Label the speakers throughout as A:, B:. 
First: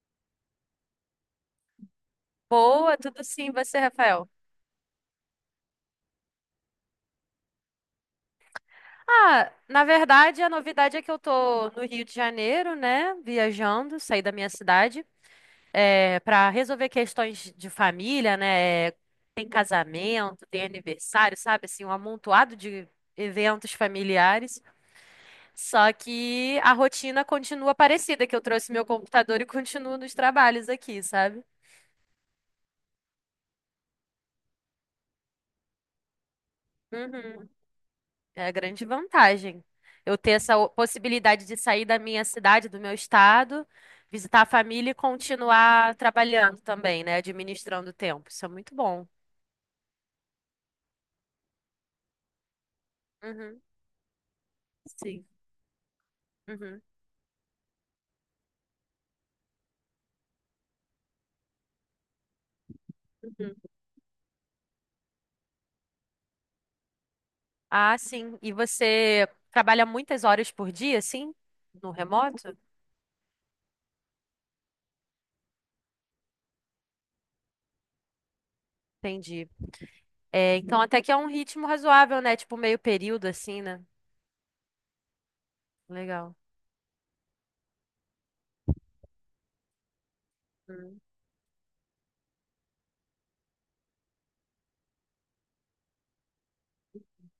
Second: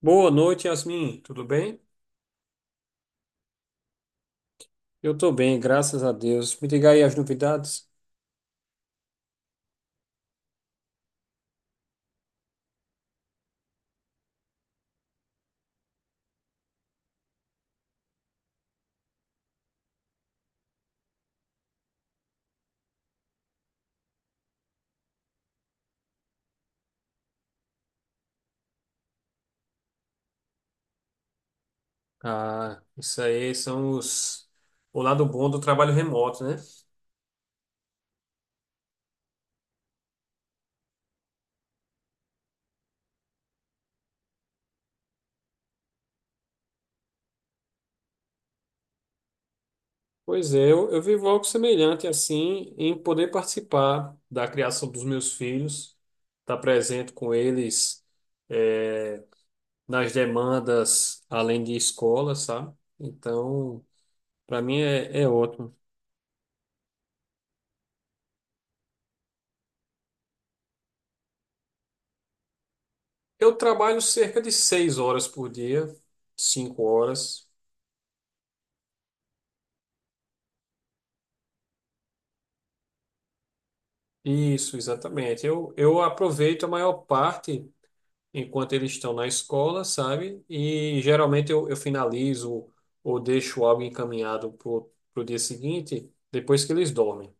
A: Boa noite, Yasmin. Tudo bem?
B: Boa, tudo sim, você, Rafael?
A: Eu tô bem, graças a Deus. Me diga aí as novidades.
B: Ah, na verdade, a novidade é que eu tô no Rio de Janeiro, né? Viajando, saí da minha cidade, para resolver questões de família, né? Tem casamento, tem aniversário, sabe? Assim, um amontoado de eventos familiares. Só que a rotina continua parecida, que eu trouxe meu computador e continuo nos trabalhos aqui, sabe?
A: Ah, isso aí são os... o lado bom do trabalho remoto, né?
B: Uhum. É a grande vantagem. Eu ter essa possibilidade de sair da minha cidade, do meu estado, visitar a família e continuar trabalhando também, né? Administrando o tempo. Isso é muito bom.
A: Pois é, eu vivo algo semelhante assim em poder
B: Uhum,
A: participar da criação dos
B: sim.
A: meus filhos, estar
B: Uhum,
A: presente com eles eh, nas demandas além de escola, sabe?
B: uhum.
A: Então, para mim é, é ótimo.
B: Ah, sim. E você trabalha muitas horas por dia, sim? No remoto?
A: Eu trabalho cerca de 6 horas por dia, 5 horas.
B: Entendi. É, então até que é um ritmo razoável, né? Tipo meio período, assim, né?
A: Isso, exatamente. Eu
B: Legal.
A: aproveito a maior parte enquanto eles estão na escola, sabe? E geralmente eu finalizo ou deixo algo encaminhado pro dia seguinte, depois que eles dormem.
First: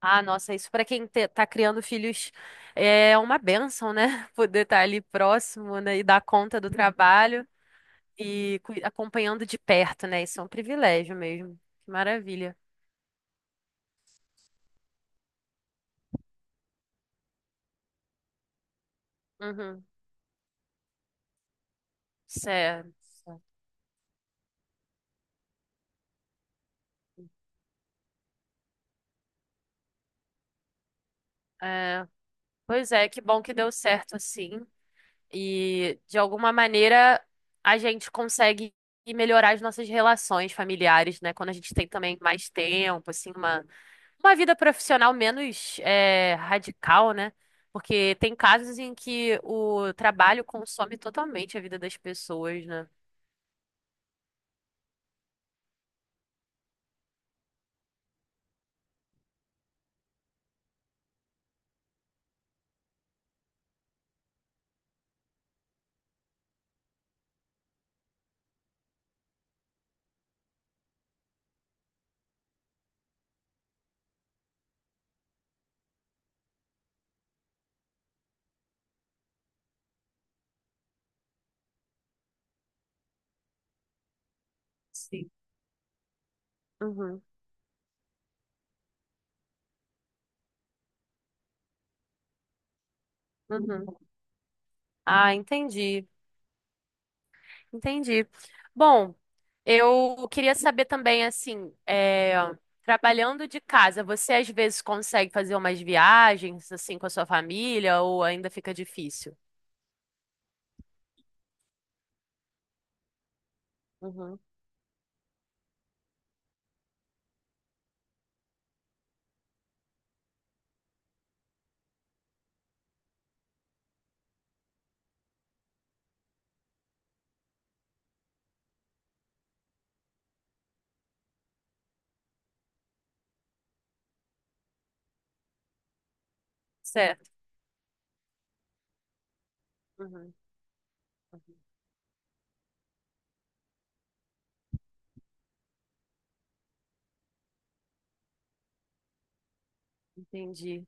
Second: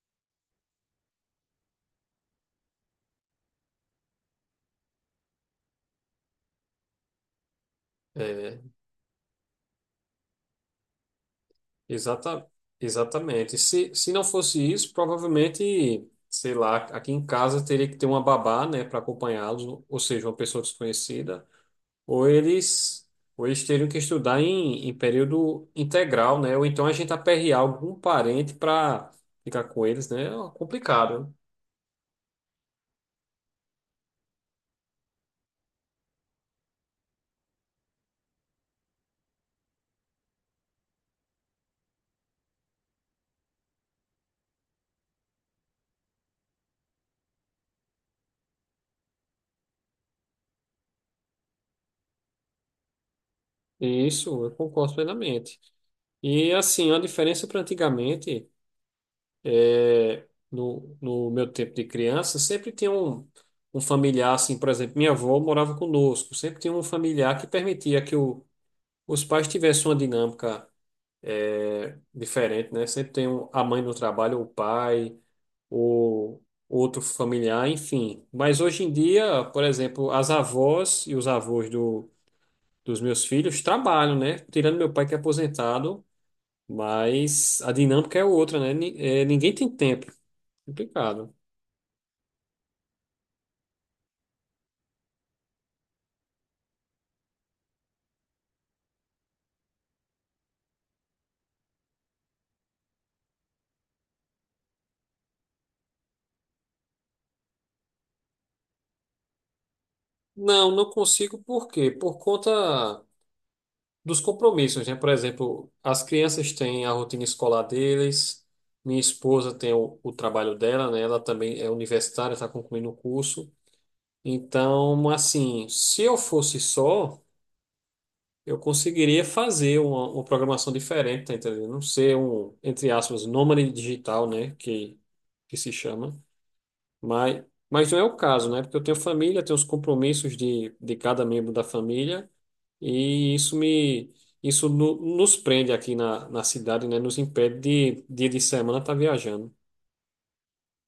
B: Ah, nossa, isso para quem tá criando filhos é uma bênção, né? Poder estar ali próximo, né? E dar conta do trabalho
A: É,
B: e acompanhando de perto, né? Isso é um privilégio mesmo. Que
A: exata,
B: maravilha.
A: exatamente. Se não fosse isso, provavelmente, sei lá, aqui em casa teria que ter uma babá, né, para acompanhá-los,
B: Uhum.
A: ou seja, uma pessoa desconhecida. Ou
B: Certo.
A: eles, ou eles teriam que estudar em período integral, né? Ou então a gente aperrear algum parente para ficar com eles, né? É complicado.
B: É, pois é, que bom que deu certo assim. E de alguma maneira a gente consegue melhorar as nossas relações familiares, né? Quando a gente tem também mais tempo, assim, uma vida profissional menos radical, né? Porque tem casos em que o trabalho consome totalmente a vida das pessoas, né?
A: Isso, eu concordo plenamente. E assim, a diferença para antigamente, é, no meu tempo de criança, sempre tinha um, um familiar, assim, por exemplo, minha avó morava conosco, sempre tinha um familiar que permitia os pais tivessem uma dinâmica. É diferente, né? Sempre tem um, a mãe no trabalho, o pai, ou outro familiar, enfim. Mas hoje em dia, por exemplo, as avós e os avós dos meus filhos trabalham, né? Tirando meu pai que é
B: Sim.
A: aposentado,
B: Uhum,
A: mas a dinâmica é outra, né? Ni- é, ninguém tem tempo. Complicado.
B: uhum. Ah, entendi, entendi. Bom, eu queria saber também, assim, trabalhando de casa, você às vezes consegue fazer umas viagens, assim, com a sua família ou ainda fica difícil?
A: Não, não consigo, por quê? Por conta dos
B: Uhum,
A: compromissos, né? Por exemplo, as crianças têm a rotina escolar deles, minha esposa tem o trabalho dela, né? Ela também é universitária, está concluindo o curso. Então, assim, se eu fosse só, eu conseguiria fazer uma programação diferente, tá entendendo? Não ser um, entre aspas, nômade digital, né? Que se chama.
B: certo.
A: Mas, mas não é o caso, né? Porque eu tenho família, tenho os
B: Uhum,
A: compromissos de cada membro
B: uhum.
A: da família. E isso me isso no- nos prende aqui na cidade, né? Nos impede de dia de semana estar viajando.
B: Entendi.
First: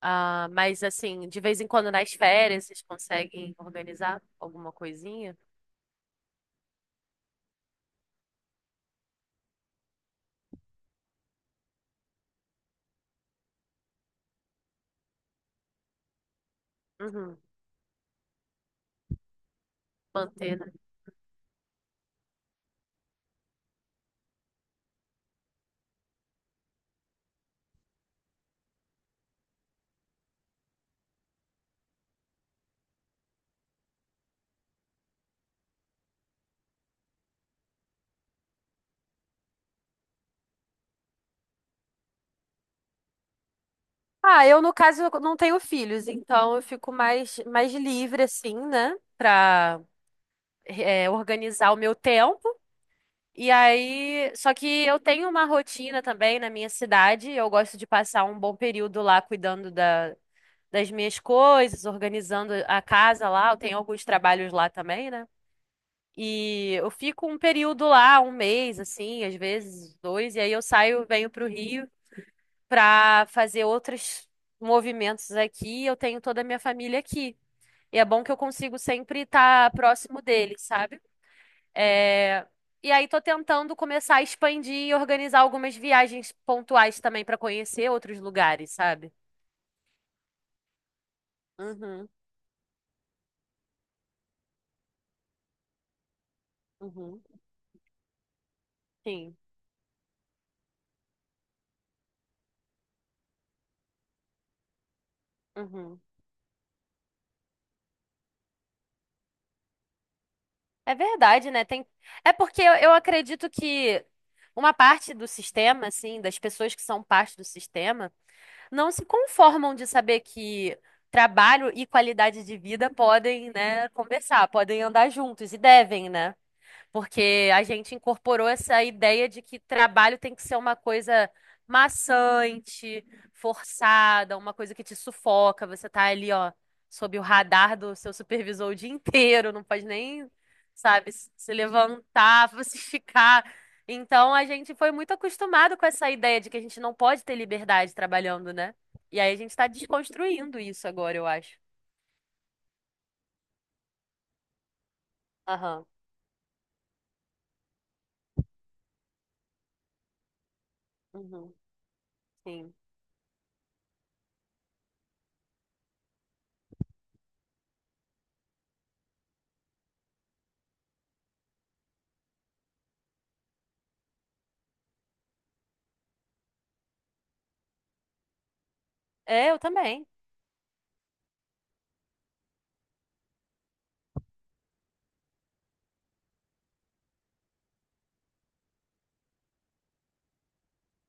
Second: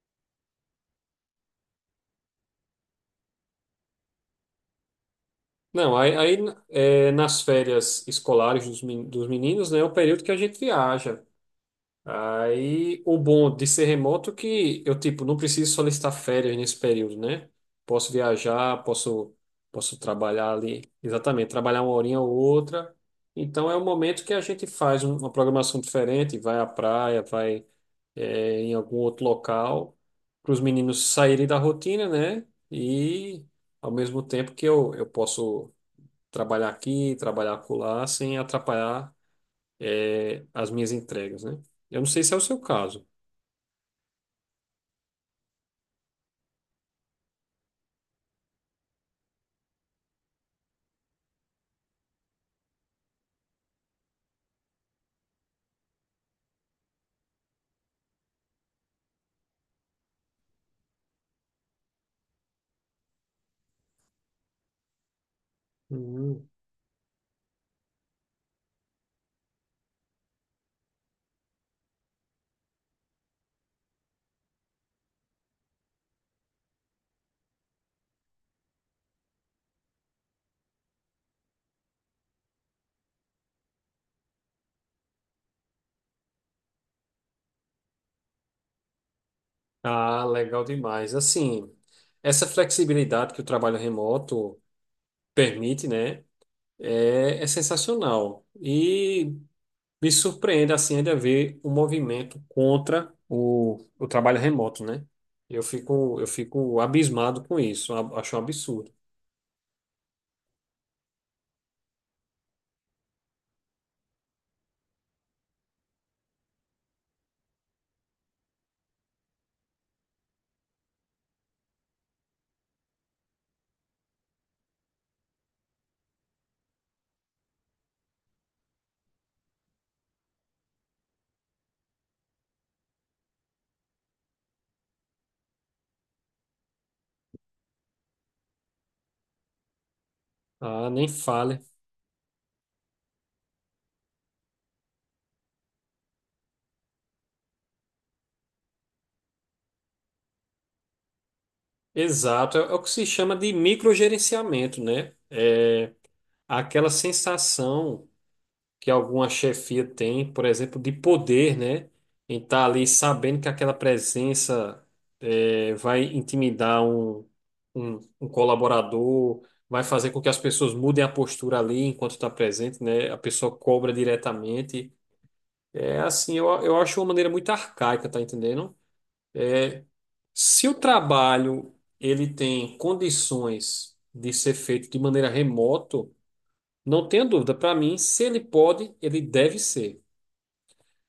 B: Ah, mas assim, de vez em quando nas férias vocês conseguem organizar alguma coisinha?
A: Não, aí, aí é, nas férias escolares dos, men- dos meninos, né, é o período que a gente viaja. Aí o bom de ser remoto é que eu tipo não preciso solicitar férias nesse período,
B: Uhum,
A: né? Posso viajar, posso posso trabalhar
B: manter, né?
A: ali, exatamente, trabalhar uma horinha ou outra. Então é o momento que a gente faz um- uma programação diferente, vai à praia, vai é, em algum outro local, para os meninos saírem da rotina, né? E ao mesmo tempo que eu posso trabalhar aqui, trabalhar acolá, sem atrapalhar, é, as minhas entregas, né? Eu não sei se é o seu caso.
B: Ah, eu no caso eu não tenho filhos, então eu fico mais, mais livre assim, né, pra organizar o meu tempo. E aí, só que eu tenho uma rotina também na minha cidade, eu gosto de passar um bom período lá cuidando da, das minhas coisas, organizando a casa lá, eu tenho alguns trabalhos lá também, né?
A: Hum.
B: E eu fico um período lá, um mês, assim, às vezes dois, e aí eu saio, venho para o Rio para fazer outros movimentos aqui. Eu tenho toda a minha família aqui. E é bom que eu consigo sempre estar próximo deles, sabe? É, e aí tô tentando começar a expandir e organizar algumas viagens pontuais também para conhecer outros lugares, sabe?
A: Ah, legal demais. Assim,
B: Uhum,
A: essa flexibilidade que o trabalho remoto permite, né?
B: uhum,
A: É, é sensacional. E
B: sim.
A: me surpreende assim ainda ver o movimento contra o trabalho remoto, né? Eu
B: Uhum.
A: fico, eu fico abismado com isso, a- acho um absurdo.
B: É verdade, né? Tem... É porque eu acredito que uma parte do sistema, assim, das pessoas que são parte do sistema, não se conformam de saber que trabalho e qualidade de vida podem, né, conversar, podem andar juntos e devem, né? Porque a gente incorporou essa ideia de que trabalho tem que ser uma coisa maçante, forçada, uma coisa que te sufoca. Você tá ali, ó, sob o radar do seu supervisor o dia inteiro, não pode nem,
A: Ah, nem
B: sabe, se
A: fale.
B: levantar, se esticar. Então a gente foi muito acostumado com essa ideia de que a gente não pode ter liberdade trabalhando, né? E aí a gente tá desconstruindo isso agora, eu acho.
A: Exato, é, é o que se chama de microgerenciamento, né?
B: Aham.
A: É aquela sensação que alguma chefia tem, por exemplo, de
B: Uhum.
A: poder, né? Em estar
B: Sim.
A: ali sabendo que aquela presença vai intimidar um colaborador, vai fazer com que as pessoas mudem a postura ali enquanto está presente, né? A pessoa cobra diretamente. É assim, eu acho uma maneira muito arcaica, tá entendendo?
B: É, eu também.
A: Se o trabalho ele tem condições de ser feito de maneira remoto, não tenha dúvida, para mim, se ele pode, ele deve ser.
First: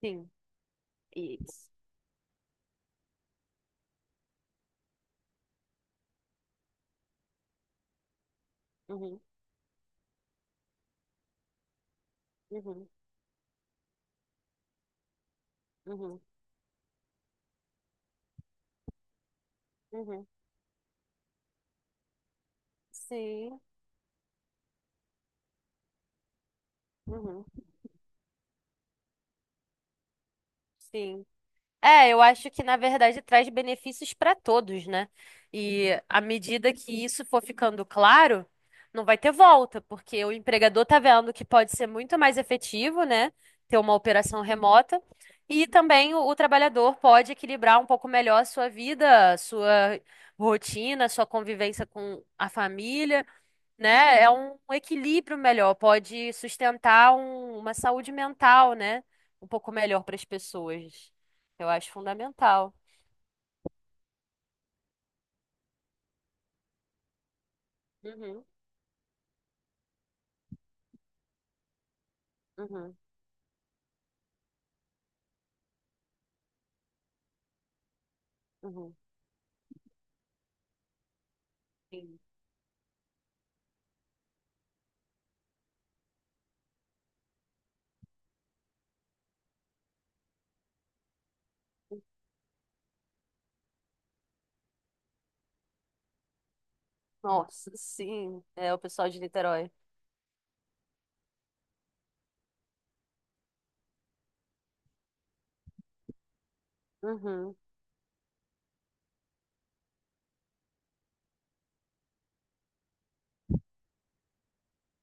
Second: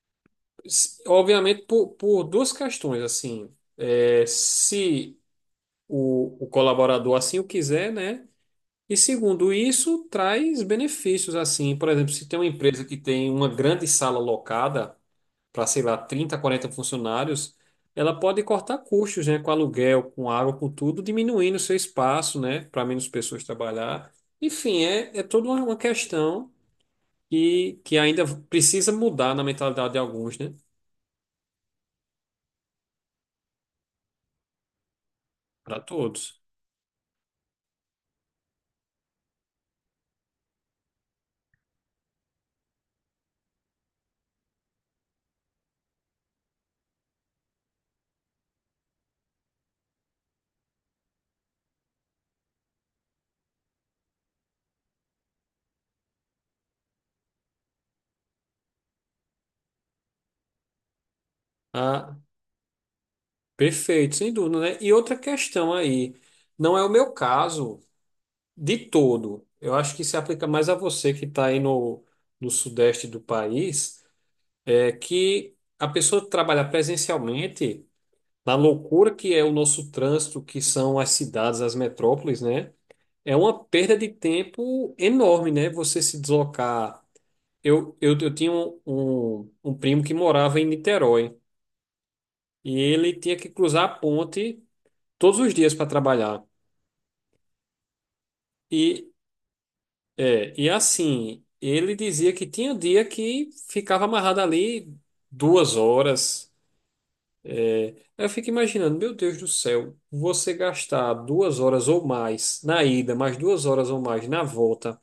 B: Sim.
A: S- obviamente,
B: Isso.
A: por duas questões, assim, é, se o colaborador assim o quiser, né? E
B: Uhum.
A: segundo isso, traz benefícios, assim, por exemplo, se tem uma empresa
B: Uhum,
A: que tem uma grande sala locada para, sei lá,
B: uhum,
A: 30 40 funcionários, ela pode cortar custos, né, com aluguel,
B: uhum.
A: com água, com tudo, diminuindo o seu espaço, né, para menos pessoas
B: Sim,
A: trabalhar. Enfim, é, é toda uma questão
B: uhum,
A: que ainda precisa mudar na mentalidade de alguns, né,
B: sim. É, eu acho que na verdade traz benefícios para todos, né?
A: para
B: E à
A: todos.
B: medida que isso for ficando claro, não vai ter volta, porque o empregador tá vendo que pode ser muito mais efetivo, né? Ter uma operação remota. E também o trabalhador pode equilibrar um pouco melhor a sua vida, a sua rotina, a sua convivência com a família, né? É um equilíbrio melhor, pode sustentar uma saúde mental, né? Um pouco melhor para as pessoas. Eu acho
A: Ah,
B: fundamental.
A: perfeito, sem dúvida, né? E outra questão aí, não é o meu caso
B: Uhum,
A: de todo. Eu acho que se aplica mais a você que está aí no
B: uhum,
A: sudeste do país, é que a pessoa que trabalha presencialmente, na
B: uhum.
A: loucura que é o nosso trânsito, que são as cidades, as
B: Sim.
A: metrópoles, né? É uma perda de tempo enorme, né? Você se deslocar. Eu tinha um, um um primo que morava em Niterói. E ele tinha que cruzar a ponte todos os dias para trabalhar.
B: Nossa, sim, é o pessoal
A: E,
B: de Niterói.
A: é, e assim, ele dizia que tinha dia que ficava amarrado ali 2 horas.
B: Uhum.
A: Aí eu fico imaginando, meu Deus do céu, você gastar 2 horas ou mais na ida, mais 2 horas ou mais na volta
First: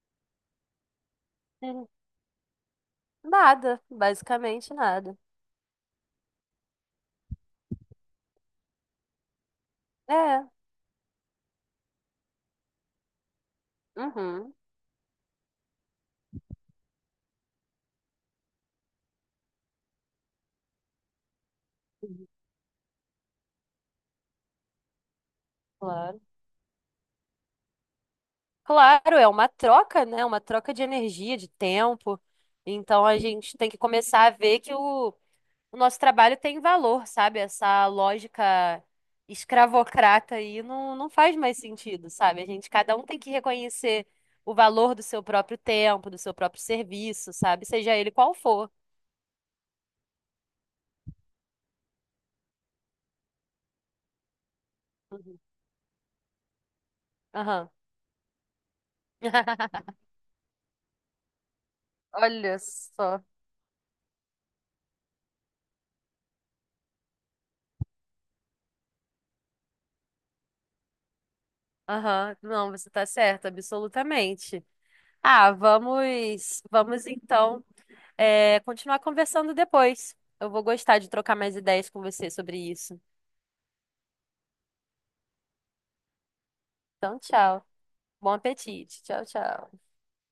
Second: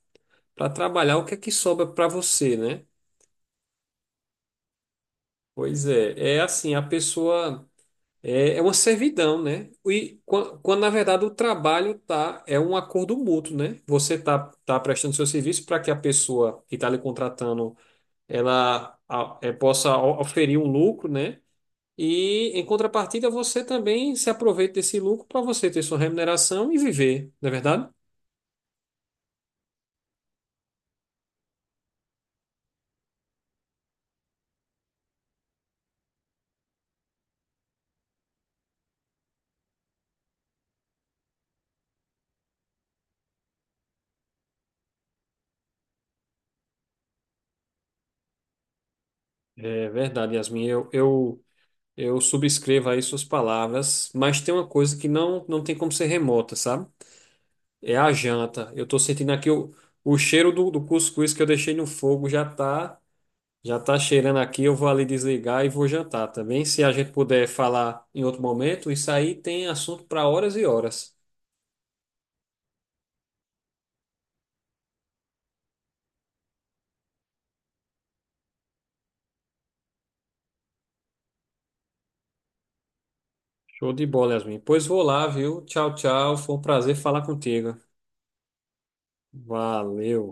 A: para trabalhar, o que é que sobra
B: Uhum.
A: para você, né?
B: Nada, basicamente nada.
A: Pois é, é assim, a pessoa. É, é uma servidão, né? E
B: É,
A: quan- quando, na verdade, o trabalho tá, é um acordo mútuo, né?
B: uhum,
A: Tá prestando seu serviço para que a pessoa que está lhe contratando, ela a- é, possa o- oferir um lucro, né?
B: uhum,
A: E, em contrapartida, você também se aproveita desse lucro para você ter sua
B: claro.
A: remuneração e viver, não é verdade?
B: Claro, é uma troca, né? Uma troca de energia, de tempo. Então a gente tem que começar a ver que o nosso trabalho tem valor, sabe? Essa lógica escravocrata aí não, não faz mais sentido, sabe? A gente, cada um tem que reconhecer o valor do seu próprio tempo, do seu próprio serviço, sabe? Seja ele qual for.
A: É verdade, Yasmin. Eu subscrevo aí suas palavras, mas tem uma coisa que
B: Uhum.
A: não, não tem como ser remota, sabe?
B: Aham.
A: É a janta. Eu tô sentindo aqui o cheiro do cuscuz que eu deixei no fogo
B: Olha só.
A: já tá cheirando aqui. Eu vou ali desligar e vou jantar também. Se a gente puder falar em outro momento, isso aí tem assunto para horas e horas.
B: Aham. Não, você tá certa, absolutamente. Ah, vamos então continuar conversando depois. Eu vou gostar de trocar mais ideias com você sobre isso.
A: Show de bola, Yasmin. Pois vou lá, viu? Tchau, tchau. Foi um prazer
B: Então,
A: falar
B: tchau.
A: contigo.
B: Bom apetite. Tchau, tchau.
A: Valeu.